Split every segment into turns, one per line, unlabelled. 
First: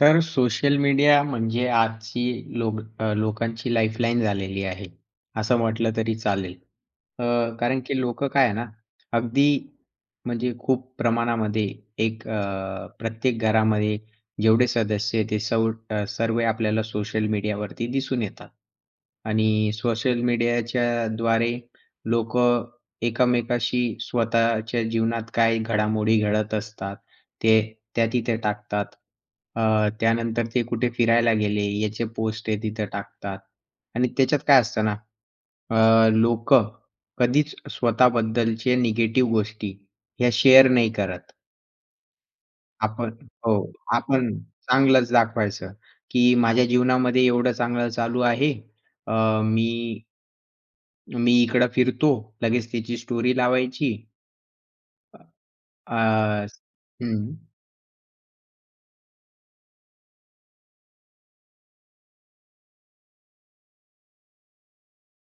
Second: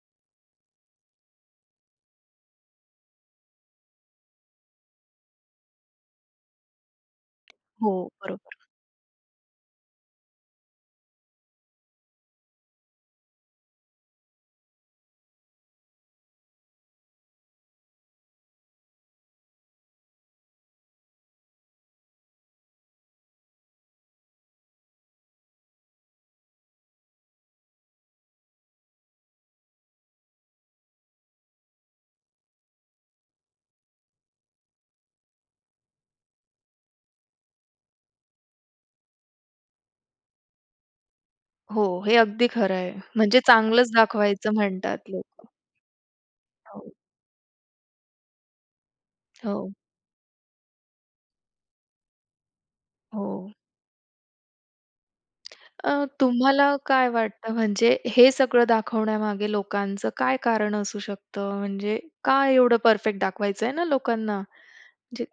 तर social media म्हणजे आजची लोक अ, लोकांची लाईफलाईन झालेली आहे, असं म्हटलं तरी चालेल. अ, कारण
हो
की लोकं काय आहे
बरोबर.
ना, अगदी म्हणजे खूप प्रमाणामध्ये एक अ, प्रत्येक घरामध्ये जेवढे सदस्य ते सव सर्व आपल्याला सोशल मीडियावरती दिसून येतात आणि सोशल मीडियाच्याद्वारे लोकं एकमेकांशी स्वतःच्या जीवनात काही घडामोडी घडत असतात, ते त्या तिथे टाकतात. अ, त्यानंतर ते कुठे फिरायला गेले याचे पोस्ट ते तिथे टाकतात आणि त्याच्यात काय असतं ना? अ, लोकं कधीच स्वतःबद्दलचे निगेटिव्ह गोष्टी ह्या शेअर नाही करत.
हो, हे अगदी खरं आहे.
आपण
म्हणजे
हो.
चांगलंच
आपण
दाखवायचं म्हणतात
चांगलच
लोकं.
दाखवायचं की माझ्या
हो.
जीवनामध्ये एवढं चांगलं चालू आहे. अ,
हो.
मी मी इकडं फिरतो. लगेच तिची स्टोरी
हो.
लावायची.
अ,
अ,
तुम्हाला
असं
काय
हं.
वाटतं म्हणजे हे सगळं दाखवण्यामागे लोकांचं काय कारण असू शकतं? म्हणजे काय एवढं परफेक्ट दाखवायचंय ना लोकांना? जे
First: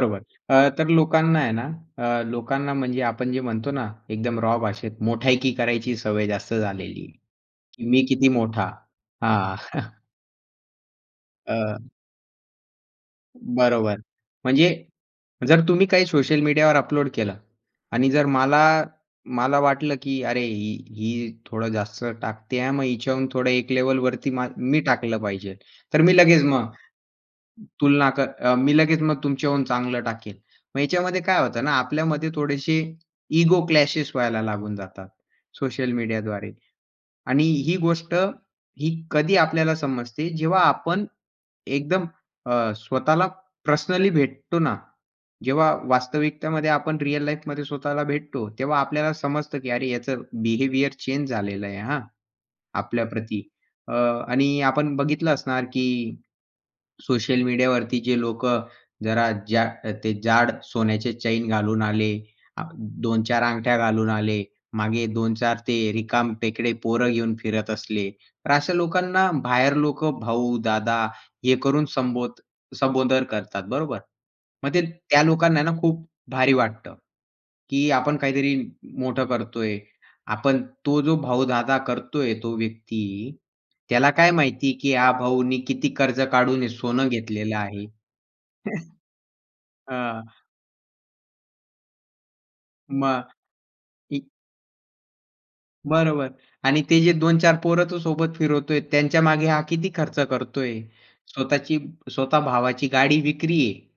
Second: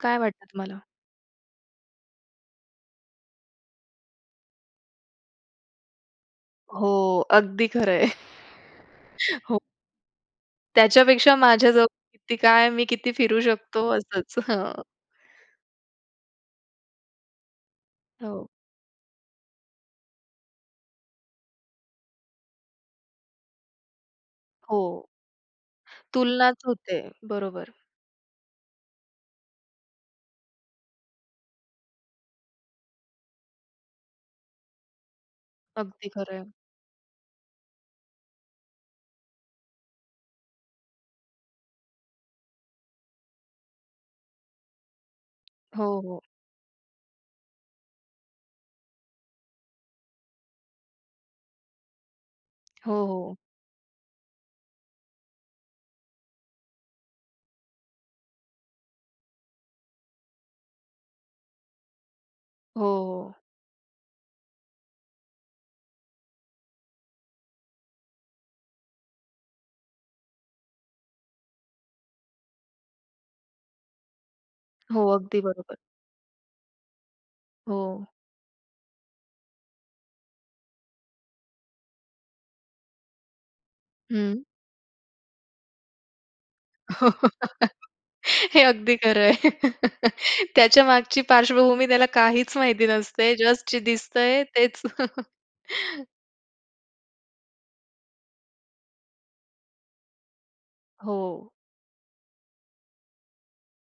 काय वाटतं
अ,
तुम्हाला?
तर लोकांना आहे ना अ, लोकांना म्हणजे आपण जे म्हणतो ना एकदम रॉ भाषेत मोठायकी करायची सवय जास्त
हो
झालेली आहे.
अगदी
की मी
खरंय.
किती मोठा? हां.
हो. त्याच्यापेक्षा
अ
माझ्याजवळ किती काय? मी किती फिरू शकतो,
बरोबर.
असंच.
म्हणजे
हं.
जर तुम्ही काही सोशल मीडियावर अपलोड केलं आणि जर
हो.
मला मला वाटलं की अरे, ही ही थोडं जास्त टाकते आहे, मग हिच्याहून थोडं एक लेव्हलवरती म
हो.
मी टाकलं पाहिजे. तर मी लगेच
तुलनाच
मग
होते बरोबर.
तुलना कर अ, मी लगेच मग तुमच्याहून चांगलं टाकेल. मग याच्यामध्ये काय होतं ना, आपल्यामध्ये थोडेशे इगो क्लॅशेस व्हायला लागून जातात सोशल
अगदी खरंय.
मीडियाद्वारे, आणि ही गोष्ट ही कधी आपल्याला समजते जेव्हा आपण एकदम अ, स्वतःला पर्सनली भेटतो ना, जेव्हा
हो, हो.
वास्तविकतेमध्ये आपण रिअल लाईफमध्ये स्वतःला भेटतो, तेव्हा आपल्याला समजतं की अरे, याचं बिहेवियर चेंज झालेलं आहे, हां.
हो, हो.
आपल्याप्रती अ, आणि आपण बघितलं असणार की सोशल मीडियावरती जे लोक जरा जा ते जाड सोन्याचे चैन घालून आले, अ,
हो,
दोन
हो.
चार अंगठ्या घालून आले, मागे 2-4 ते रिकामटेकडे पोर घेऊन फिरत असले, तर अशा लोकांना बाहेर लोक भाऊ, दादा हे करून संबोध संबोधन करतात. बरोबर? मग ते
हो,
त्या
अगदी
लोकांना ना
बरोबर.
खूप भारी वाटतं की
हो.
आपण काहीतरी मोठं करतोय. आपण तो जो भाऊ, दादा करतोय तो व्यक्ती, त्याला काय
हं.
माहिती आहे की हा भाऊनी किती कर्ज काढून सोनं घेतलेलं आहे?
हे अगदी खरंय.
हां.
त्याच्या मागची पार्श्वभूमी त्याला काहीच माहिती
मग
नसते. जस्ट जे
की
दिसतंय तेच.
बरोबर आणि ते जे 2-4 पोरं तू सोबत फिरवतोय त्यांच्या मागे हा किती खर्च करतोय?
हो.
स्वतःची स्वतः भावाची गाडी विक्री आहे.